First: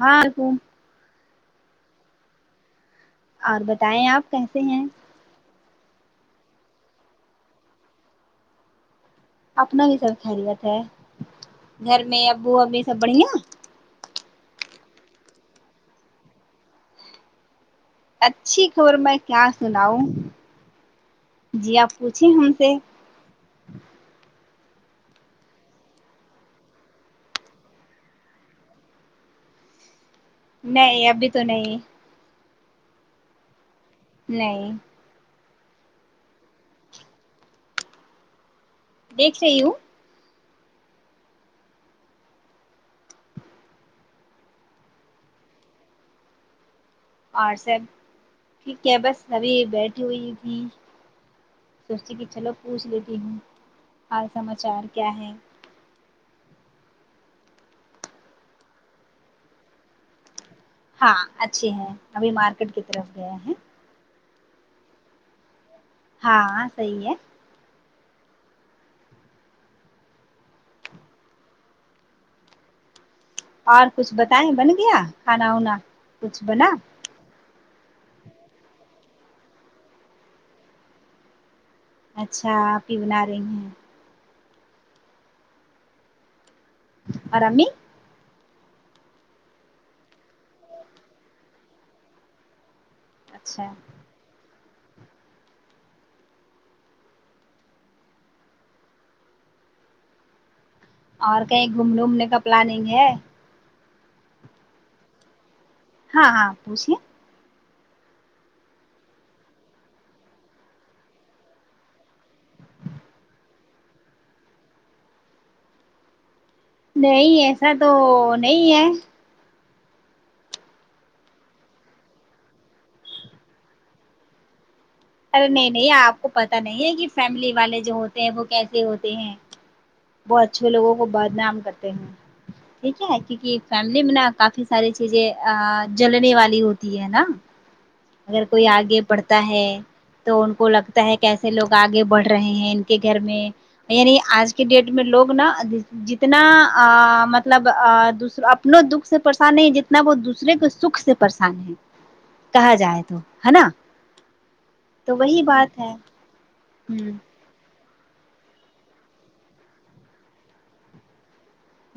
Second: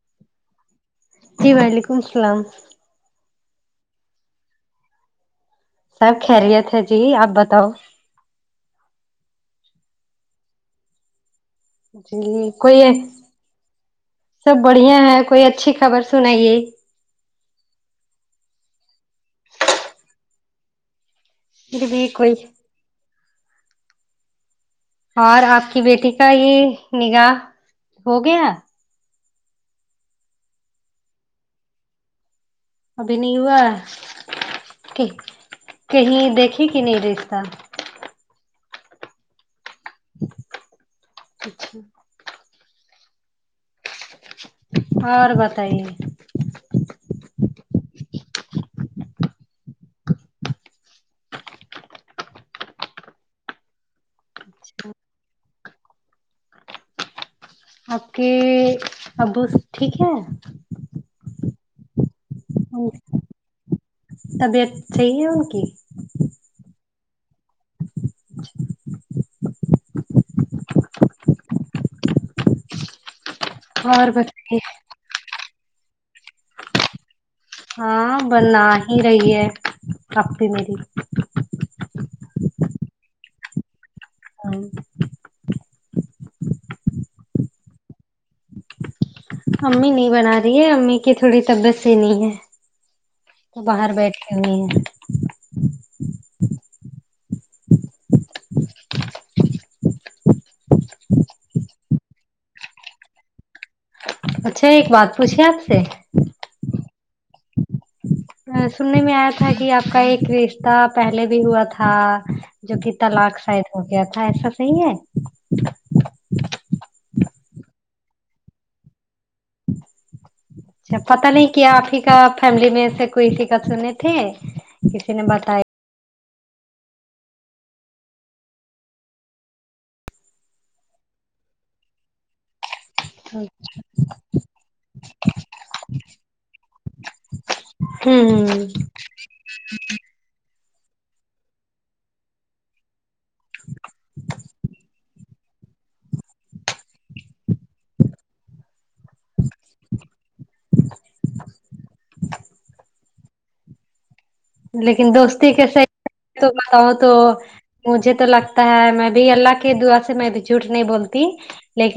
ہاں کو جی وعلیکم السلام اور بتائیں آپ کیسے ہیں سب خیریت ہے جی آپ بتاؤ اپنا بھی سب خیریت ہے گھر میں جی ابو کوئی امی سب بڑھیا سب بڑھیا ہے کوئی اچھی خبر سنائیے اچھی خبر میں کیا سناؤ جی پھر آپ بھی پوچھے کوئی ہم سے اور آپ کی بیٹی کا یہ نگاہ ہو گیا نہیں ابھی تو نہیں ابھی نہیں ہوا نہیں ٹھیک کہیں دیکھے کہ نہیں رشتہ دیکھ رہی ہوں اچھا اور بتائیے اور سب ٹھیک ہے بس ابھی بیٹھی ہوئی تھی سوچے کہ چلو پوچھ لیتی ہوں حال سماچار کیا ہے آپ کے ابو ٹھیک ہے ہاں اچھے ہیں ابھی مارکیٹ کی طرف گئے ہیں طبیعت صحیح ہے ان کی ہاں صحیح ہے [unintelligible] اور کچھ بتائے بن گیا کھانا وانا کچھ بنا ہاں بنا ہی رہی ہے آپی میری اچھا آپی بنا رہی ہیں [inaudible] اور امی امی نہیں بنا رہی ہے امی کی تھوڑی طبیعت صحیح نہیں ہے اچھا تو باہر بیٹھ [unintelligible] اور کہیں گھومنے وومنے کا پلاننگ ہے اچھا ایک بات پوچھیے آپ سے ہاں ہاں پوچھئے سننے میں آیا تھا کہ آپ کا ایک رشتہ پہلے بھی ہوا تھا جو کہ طلاق شاید ہو گیا تھا ایسا صحیح ہے نہیں ایسا تو نہیں ہے اچھا پتا نہیں کیا آپ ہی کا فیملی میں سے کوئی [unintelligible] سنے تھے نے ارے نہیں بتایا نہیں آپ کو پتہ نہیں ہے کہ فیملی والے جو ہوتے ہیں وہ کیسے ہوتے ہیں وہ اچھے لوگوں کو بدنام کرتے ہیں ٹھیک ہے ہوں کیونکہ فیملی میں نا کافی ساری چیزیں ا جلنے والی ہوتی ہے نا اگر کوئی ہوں آگے بڑھتا ہے تو ان کو لگتا ہے کیسے لوگ آگے بڑھ رہے ہیں ان کے گھر میں یعنی آج کے ڈیٹ میں لوگ نا جتنا ا مطلب ا دوسر اپنے دکھ سے پریشان نہیں جتنا وہ دوسرے کے سکھ سے پریشان ہے کہا جائے تو ہے نا لیکن تو وہی دوستی کے بات ہے [unintelligible] تو بتاؤ ہ تو مجھے تو لگتا ہے میں بھی اللہ کی دعا سے میں بھی جھوٹ نہیں بولتی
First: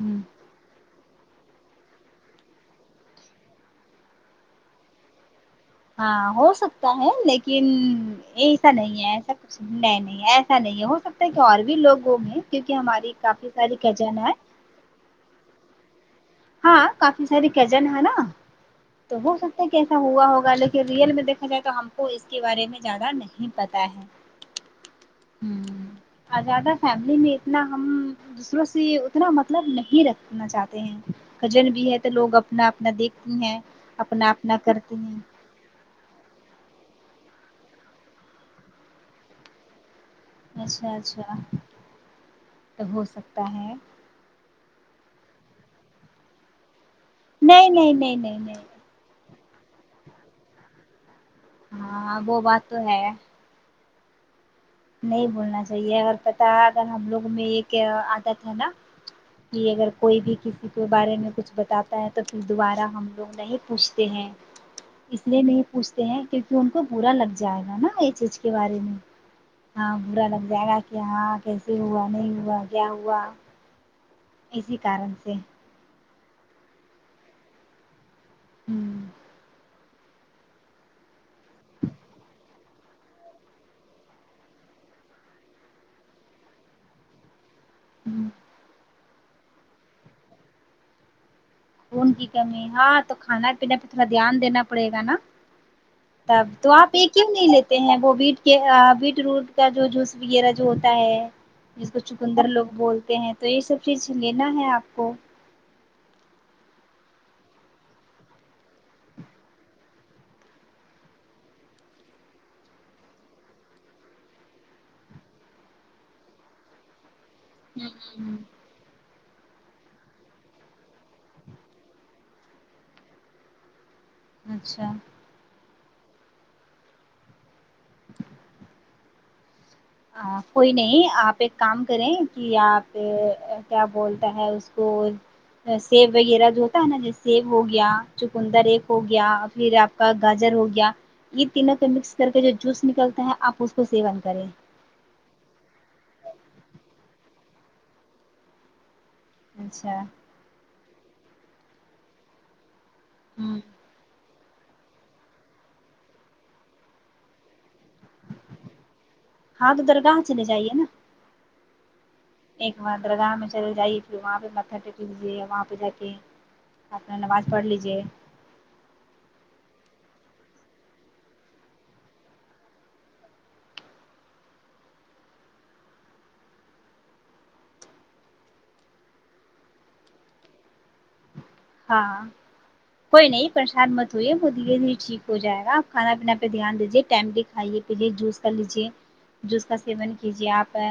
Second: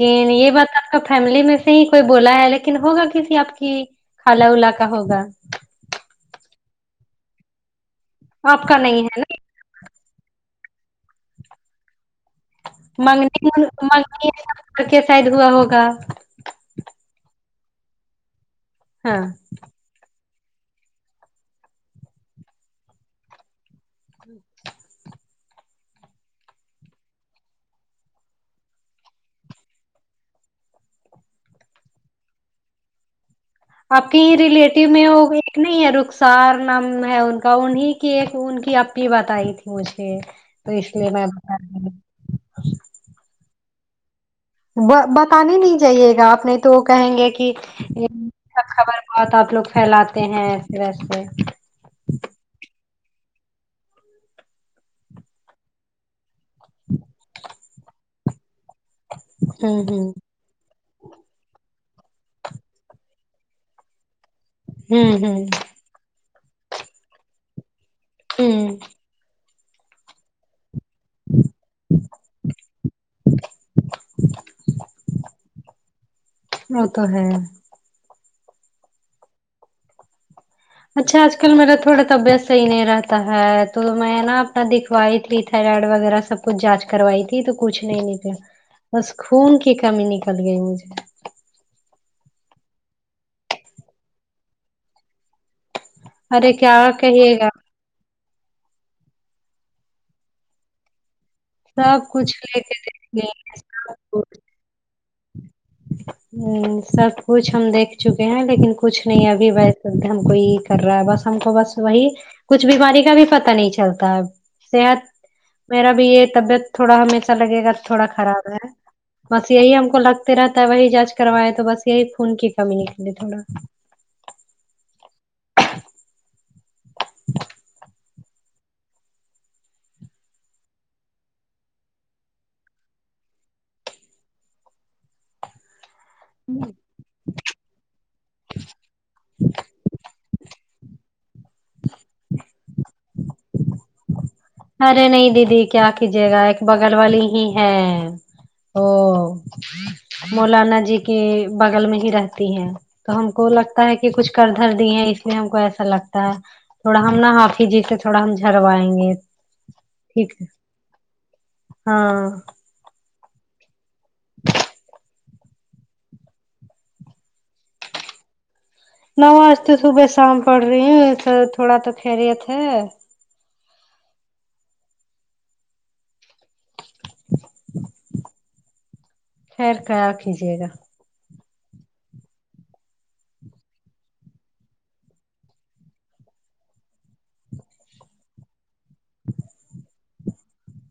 ہ یہ بات تو آپ کا فیملی میں سے ہی کوئی بولا ہے لیکن ہوگا کسی آپ کی خالا ولا کا ہوگا ہاں ہو سکتا ہے لیکن ایسا نہیں ہے ایسا نہیں نہیں ایسا نہیں ہے ہو سکتا کہ اور بھی لوگوں میں کیونکہ نا ہماری کافی منگنی ساری کجین منگنی ہے کر کے شاید ہوا ہوگا ہاں کافی ساری کزن ہے نا تو ہاں ہو سکتا ایسا ہوا ہوگا لیکن ریئل میں دیکھا جائے تو ہم کو اس کے بارے میں زیادہ نہیں پتہ ہے ہمم اور زیادہ فیملی میں اتنا ہم دوسروں سے اتنا مطلب نہیں رکھنا چاہتے ہیں کزن بھی ہے تو لوگ اپنا اپنا دیکھتی ہیں آپ کے اپنا ہی اپنا ریلیٹیو کرتی میں ہیں ہوگی نہیں ہے رخسار نام ہے ان کا انہیں کی ایک ان کی اپی بتائی تھی مجھے تو اچھا اس لیے میں اچھا بتا رہی ہوں تو ہو سکتا ہے وا بتانے نہیں جاۓ گا آپ نیئی تو وہ کہیں گے کہ نہیں نہیں نہیں نہیں نہیں سب خبر بات آپ لوگ پھیلاتے ہیں اس طرح سے ہاں وہ بات تو ہے نہیں بولنا چاہیے ا پتا اگر ہم لوگ میں ایک عادت ہے نا یہ ہوں اگر ہوں کوئی بھی کسی کے بارے میں کچھ بتاتا ہے تو پھر دوبارہ ہم لوگ نہیں پوچھتے ہیں ہوں اس لیے ہوں نہیں پوچھتے ہیں کیونکہ ان کو برا لگ جائے گا نا یہ چیز کے ہوں بارے میں ہاں برا لگ جائے گا کہ ہاں کیسے ہوا نہیں ہوا کیا ہوا [inaudible] اسی کارن سے وہ تو ہے ہوں اچھا آج کل میرا تھوڑا طبیعت صحیح نہیں رہتا ہے تو میں نا اپنا دکھ تھ تھرائڈ وغیرہ سب کچھ جانچ کروائی تھی تو کچھ نہیں نکلا بس خون کی کمی نکل گئی مجھے خون کی کمی ہاں تو کھانا پینے پہ تھوڑا دھیان دینا پڑے گا نا تب ارے تو کیا آپ ایک کیوں کہیے گا نہیں لیتے ہیں وہ بیٹ کے بیٹ روٹ کا جو جوس وغیرہ جو ہوتا ہے جس کو سب کچھ چکندر لے لوگ کے دیکھ بولتے ہیں تو یہ سب چیز لیں لینا ہے آپ کو [inaudible] ہ سب کچھ ہم دیکھ چکے ہیں لیکن کچھ نہیں ابھی و سکتے ہم کوئی کر رہا ہے بس ہم کو بس وہی کچھ بیماری کا بھی پتا نہیں چلتا ہے صحت میرا بھی یہ طبیعت تھوڑا ہمیشہ لگے گا تھوڑا ہوں خراب ہے بس یہی ہم کو لگتے رہتا ہے وہی جانچ کروائے تو بس یہی خون کی کمی نکلیے تھوڑا اچھا کوئی نہیں آپ ایک کام کریں کہ آپ کیا بولتے ہے اس کو سیب وغیرہ جو ہوتا ہے نا جیسے سیب ہو گیا چکندر ایک ہو گیا پھر آپ کا گاجر ہو گیا یہ تینوں کو مکس کر کے جو جوس نکلتا ہے آپ اس کو سیون کریں ارے نہیں دیدی کیا کیجیے گا ایک بغل والی ہی ہے وہ اچھا مولانا جی کے بغل میں ہی رہتی ہیں تو ہم کو ہ لگ تا ہے کہ کچھ کر دھر دی ہیں اس لیے ہم کو ایسا لگتا ہے تھوڑا ہم نا حافظ جی سے تھوڑا ہم جھروائیں گے ہاں تو درگاہ ٹھیک چلے ہے جائیے نا ہاں ایک بار درگاہ میں چلے جائیے پھر وہاں پہ متا ٹک لیجیے وہاں پہ جا کے اپنا نماز پڑھ لیجے نو آج تو صبح شام پڑھ رہی ہے سے تھوڑا تو خیریت ہے خیر خیال کیجیے گا ہاں کوئی نہیں پریشان مت ہویے وہ دھیرے دھیرے ٹھیک ہو جائے گا آپ کھانا پینا پہ دھیان دیجے ٹائم کھائیے پیلیے جوس کر لیجیے جوس کا سیون کیجیے آپ آ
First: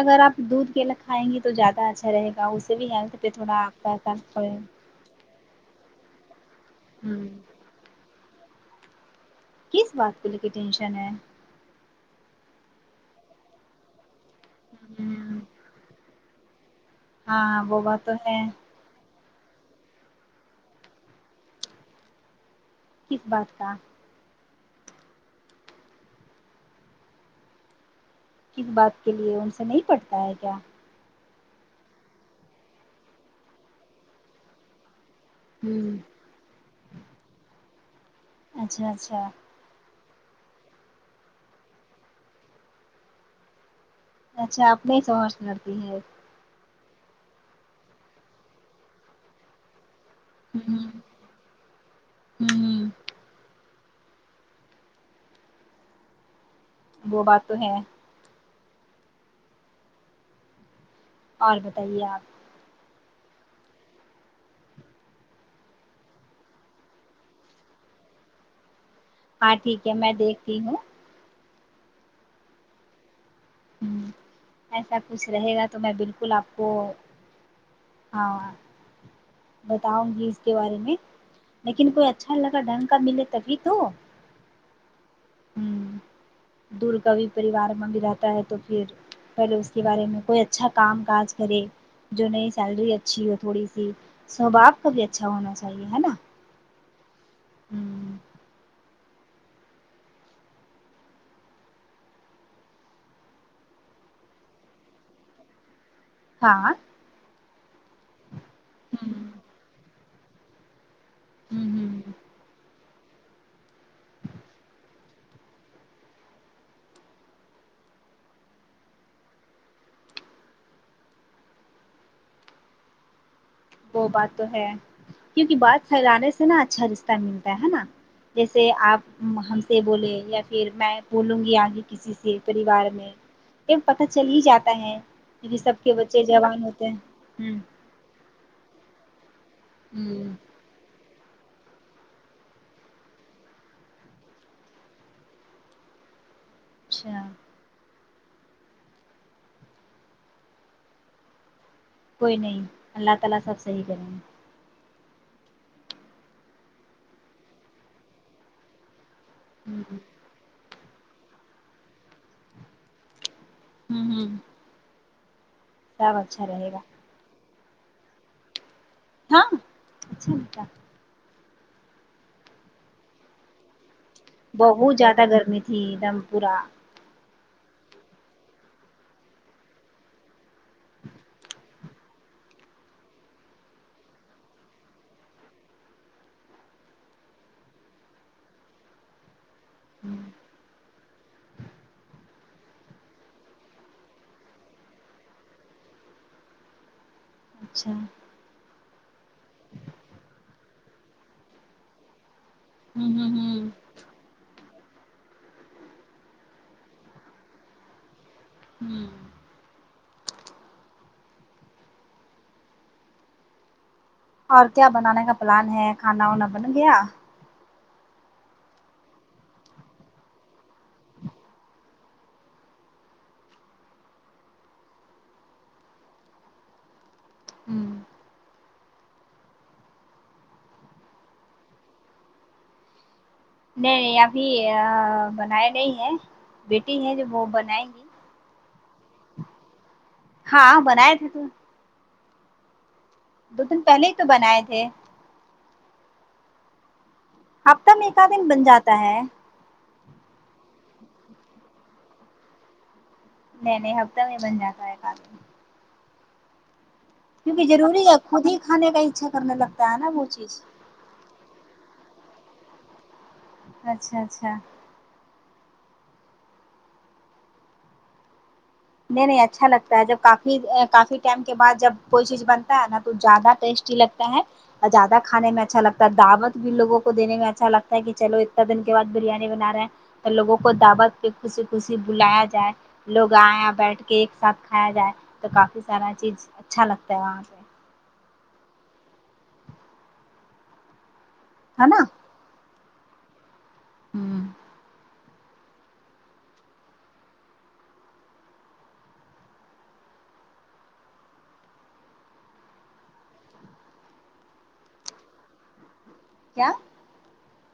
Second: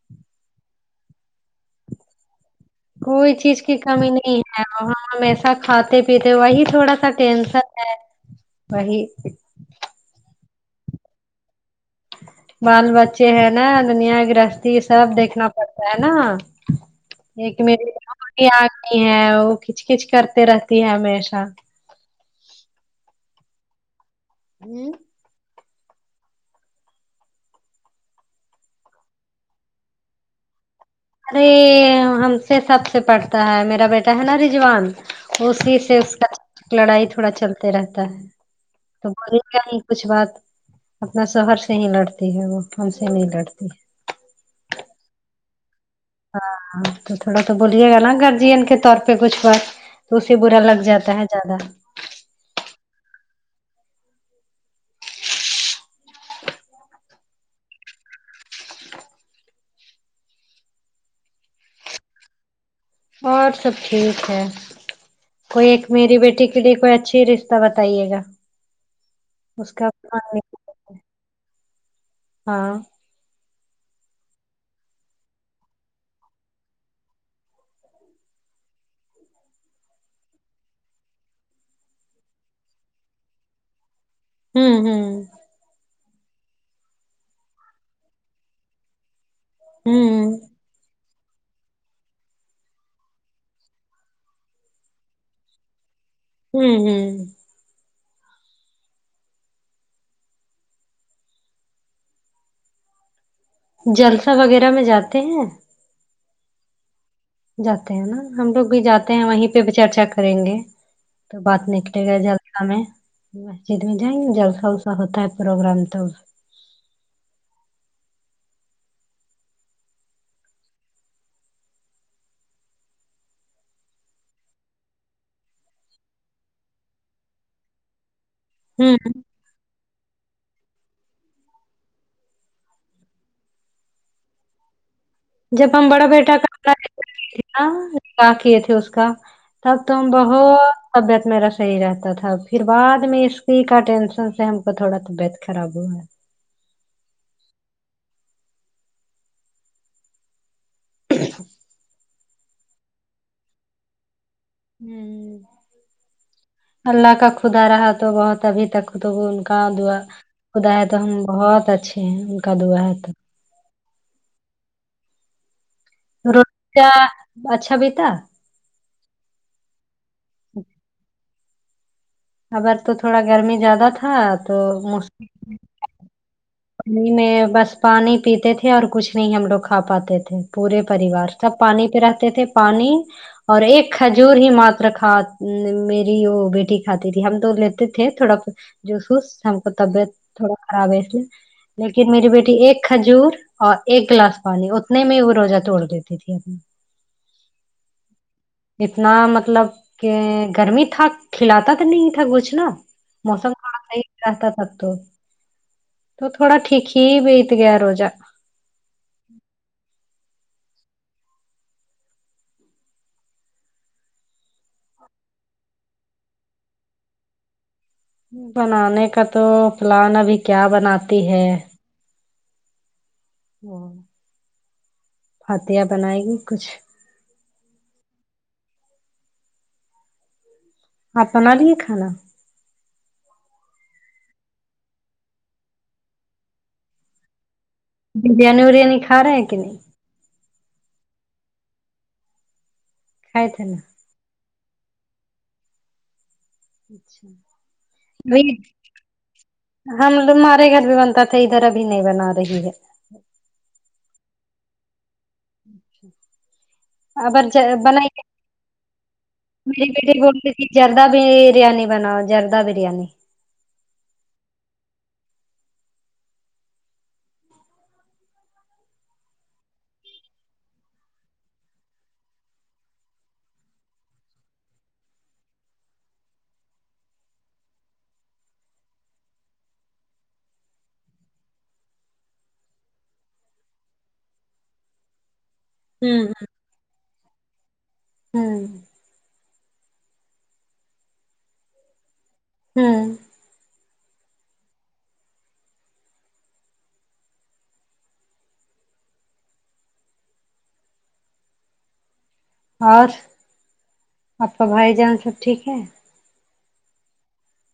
اگر آپ دودھ کیلا کھائیں گی تو زیادہ اچھا رہے گا اس سے بھی ہیلتھ پہ کوئی چیز تھوڑا کی آپ کا کمی اثر نہیں پڑے ہے وہاں ہمیشہ کھاتے پیتے وہی تھوڑا سا ہوں ٹینشن ہے وہی کس بات کو لے کے ٹینشن ہے بال بچے ہیں نا دنیا گرہستی سب ہوں دیکھنا پڑتا ہے نا ایک ہاں وہ بات تو ہے میری آتی ہے وہ کھچ کچ کرتے رہتی ہے ہمیشہ کس بات کا ہم کس بات کے لیے ان سے نہیں پڑتا ہے کیا ارے ہم سے سب سے پڑھتا ہے میرا بیٹا ہے نا رضوان اسی سے ہوں اس کا لڑائی تھوڑا چلتے رہتا ہے اچھا تو اچھا بولی کیا ہی کچھ بات اپنا شوہر سے ہی لڑتی ہے وہ ہم سے نہیں لڑتی ہے اچھا اپنے ہی شوہر سے لڑتی ہے ہاں تو تھوڑا تو بولیے گا نا گرجین کے طور پہ کچھ بات تو اسے برا ہوں لگ ہوں جاتا ہے زیادہ ہوں ہوں، وہ بات تو ہے اور بتائیے آپ اور سب ٹھیک ہے کوئی ایک میری بیٹی کے لیے کوئی اچھی رشتہ بتائیے گا ہاں اسکا ٹھیک ہے میں دیکھتی ہوں [unintelligible] ہاں ایسا کچھ رہے گا تو میں بالکل آپ کو ہاں بتاؤں گی اس کے بارے میں لیکن کوئی اچھا لگا ڈھنگ کا ملے تبھی تو ہممم ہمم ھمم دور کا بھی پریوار میں بھی رہتا ہے تو پھر پر اس کے بارے میں ہوں کوئی اچھا کام کاج کرے جو نہیں سیلری اچھی ہو تھوڑی سی سوبہاو کا بھی اچھا ہونا چاہیے ہے نا ہمم ہمم ھمم جلسہ وغیرہ میں جاتے ہیں ہاں جاتے ہیں نا ہم لوگ بھی ہ جاتے ہیں وہیں ہ پہ بھی چرچا کریں گے تو بات نکلے ہ گا جلسہ میں مسجد میں جائیں گے جلسہ ولسہ ہوتا ہے پروگرام تو وہ بات تو ہے کیونکی بات پھیلانے سے نا اچھا رشتہ ملتا ہے نا جیسے ہوں آپ ہم سے بولے یا پھر میں بولوں گی آگے کسی سے پریوار میں پتا چل ہی جاتا ہے کیوکی جب سب ہم کے بڑا بچے جوان ہوتے ہیں کیا کیے تھے اس کا تب تم ہوں بہت طبیعت میرا صحیح رہتا تھا پھر بعد میں اسی کا ٹینشن سے ہم کو تھوڑا طبیعت خراب ہوا ہے اچھا کوئی نہیں اللہ تعالی سب صحیح کریں گے ھمم اللہ کا خدا رہا تو بات ابھی تک قبول ان کا ہ دعا خدا ہے تو ہم بہت اچھے ہیں ان کا دعا ہے تو ھمم ھمم روٹ رہے گا کا اچھا بھی تھا ہاں اچھا ہی تھا اگر تو تھوڑا گرمی زیادہ تھا تو مشکل کیدم پورہ گرمی میں بس پانی پیتے تھے اور کچھ نہیں ہم لوگ کھا پاتے تھے پورے پریوار سب پانی پہ رہتے تھے پانی اور ایک کھجور ہی ماتر کھا میری وہ بیٹی کھاتی تھی ہم تو لیتے تھے تھوڑا جوس ووس ہم کو طبیعت تھوڑا خراب ہے اس لیے لیکن میری بیٹی ایک کھجور اور ایک گلاس پانی اتنے ہی میں وہ روزہ توڑ دیتی تھی اچھا اتنا مطلب کہ گرمی تھا کھلاتا تو نہیں تھا کچھ ناں ہوں موسم ہوں تھوڑا صحیح رہتا تب تو تو تھوڑا ٹھیک ہی بیت گیا روزہ [inaudible] اور کیا بنانے کا پلان ہے کھانا وانا بن گیا بنانے کا تو پلان ابھی کیا بناتی ہے ہوں عطیہ بنائے گی کچھ ہوں آپ بنالیے کھانا نہیں ابھی بنایا نہیں ہے بیٹی ہے جو وہ بنائیں گی بریانی وریانی کھا رہے ہیں کہ نہیں ہاں بنائے تھے تو کھائے دو تھے نا دن پہلے ہی تو بنائے تھے [inaudible] ہفتہ میں ایک آ دن ابھی بن جاتا ہے ہم لوگ ہمارے گھر بھی بنتا تھا ادھر ابھی نہیں بنا رہی ہے نہیں نہیں ہفتہ میں بن جاتا ہے ایک آد دن اچھا کیونکہ ضروری ہے خود ہی کھانے کا اچھا کرنے لگتا ہے ناں وہ چیز جردہ بریانی بناؤ جردہ بریانی اچھا اچھا اچھا نہیں نہیں اچھا لگتا ہے جب کافی کافی ٹائم کے بعد جب کوئی چیز بنتا ہے نا تو زیادہ ٹیسٹ جی لگتا ہے اور زیادہ کھانے میں اچھا لگتا ہے دعوت بھی لوگوں کو دینے میں اچھا لگتا ہے کہ چلو اتنا دن کے بعد بریانی بنا رہے ہیں تو لوگوں کو دعوت پہ خوشی خوشی بلایا جائے لوگ آئیں بیٹھ کے ایک ساتھ کھایا جائے تو کافی سارا ہوں چیز اچھا لگتا ہے وہاں پہ ہوں ہے ناں ہوں ہوں اور آپ کا بھائی جان سب ٹھیک ہے کیا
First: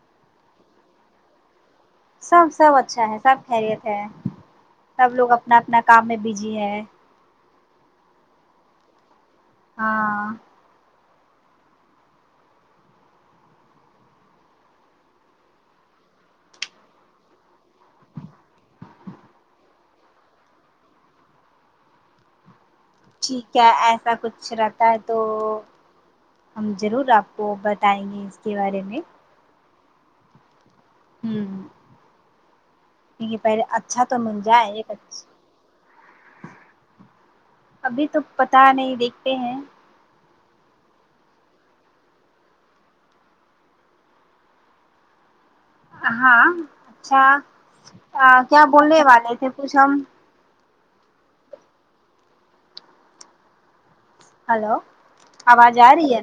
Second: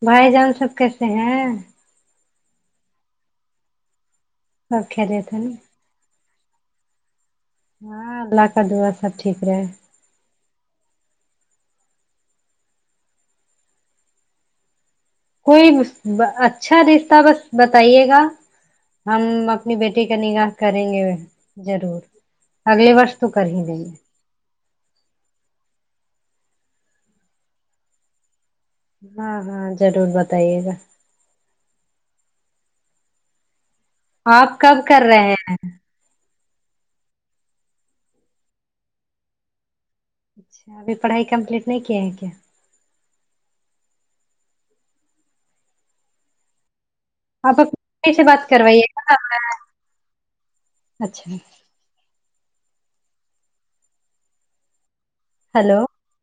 بھائی جان سب کیسے ہیں سب سب اچھا ہے سب خیریت ہے سب لوگ خیریت ہے نا اپنا اپنا کام میں بزی ہے ہاں اللہ کا دعا سب ٹھیک رہے ہاں کوئی اچھا رشتہ بس بتائیے گا ہم اپنی بیٹی کا نکاح کریں گے ضرور اگلے ورس ٹھیک ہے ایسا کچھ لگ تا ہے تو ہم ضرور آپ کو بتائیں گے اس کے بارے میں ہاں ہاں ضرور بتائیے گا ہمم کیونکہ پہلے اچھا تو مل آپ جائے کب ایک کر اچھا رہے ہیں ابھی تو پتا نہیں دیکھتے ہیں ا اھی پڑھائی کمپلیٹ نہیں کیے ہیں کیا ہاں اچھا آپ اپنے سے بات کیا کروائیے بولنے گا والے تھے کچھ ہم اچھا ہیلو آواز ہلو آ رہی ہے